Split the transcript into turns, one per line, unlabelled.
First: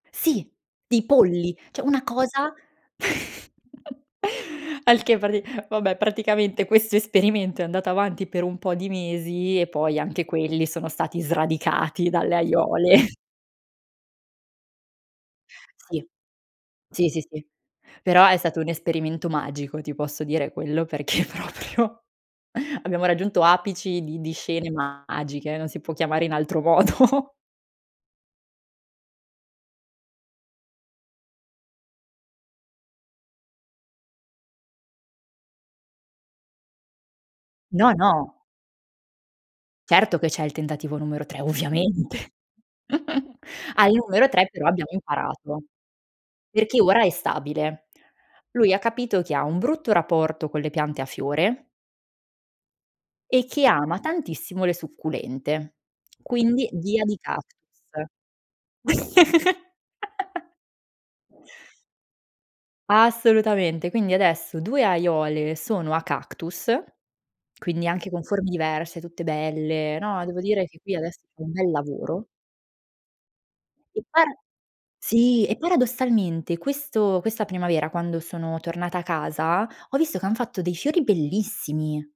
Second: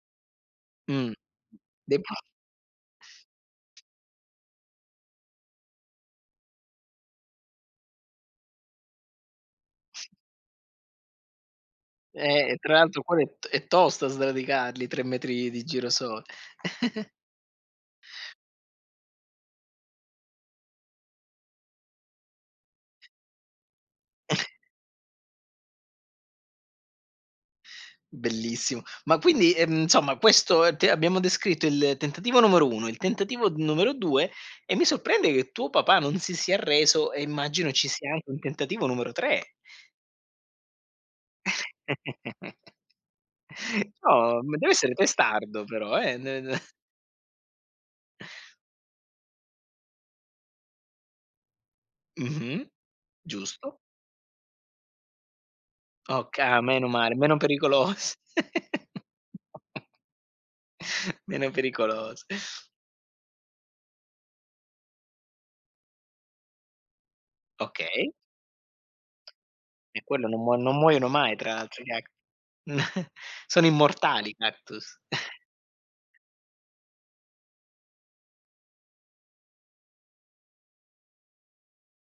Sì, di
Mh,
polli, cioè
de
una
[unintelligible]
cosa al che prati vabbè praticamente questo esperimento è andato avanti per un po' di mesi e poi anche quelli sono stati sradicati dalle
Eh, tra
aiuole.
l'altro quella è t è tosta sradicarli 3 metri di
Sì.
girasole.
Sì, sì sì. Però è stato un esperimento magico, ti posso dire quello, perché proprio abbiamo raggiunto apici di di scene magiche, non si può chiamare in altro modo.
Bellissimo. Ma quindi, ehm, insomma questo, ehm, t abbiamo descritto il tentativo numero 1, il tentativo numero 2, e mi sorprende che tuo papà non si sia arreso e immagino ci
No,
sia anche
no.
un tentativo numero 3.
Certo che c'è il tentativo numero 3, ovviamente. Al numero
Oh,
3
m
però
deve
abbiamo
essere
imparato.
testardo però eh, n n
Perché ora è stabile. Lui ha capito che ha un brutto rapporto con le piante a fiore
Mh-mh,
e che
giusto.
ama tantissimo le succulente,
Okay, ah
quindi
meno
via
male,
di
meno
cactus.
pericolos Meno pericolos
Assolutamente quindi adesso 2 aiuole sono a cactus, quindi anche
Okay.
con forme diverse, tutte belle
E
no,
quello non
devo
muo
dire
non
che qui
muoiono
adesso
mai
c'è un
tra
bel
l'altro i cac
lavoro.
sono
E
immortali
para
i cactus.
sì e paradossalmente questo questa primavera quando sono tornata a casa, ho visto che han fatto dei fiori bellissimi.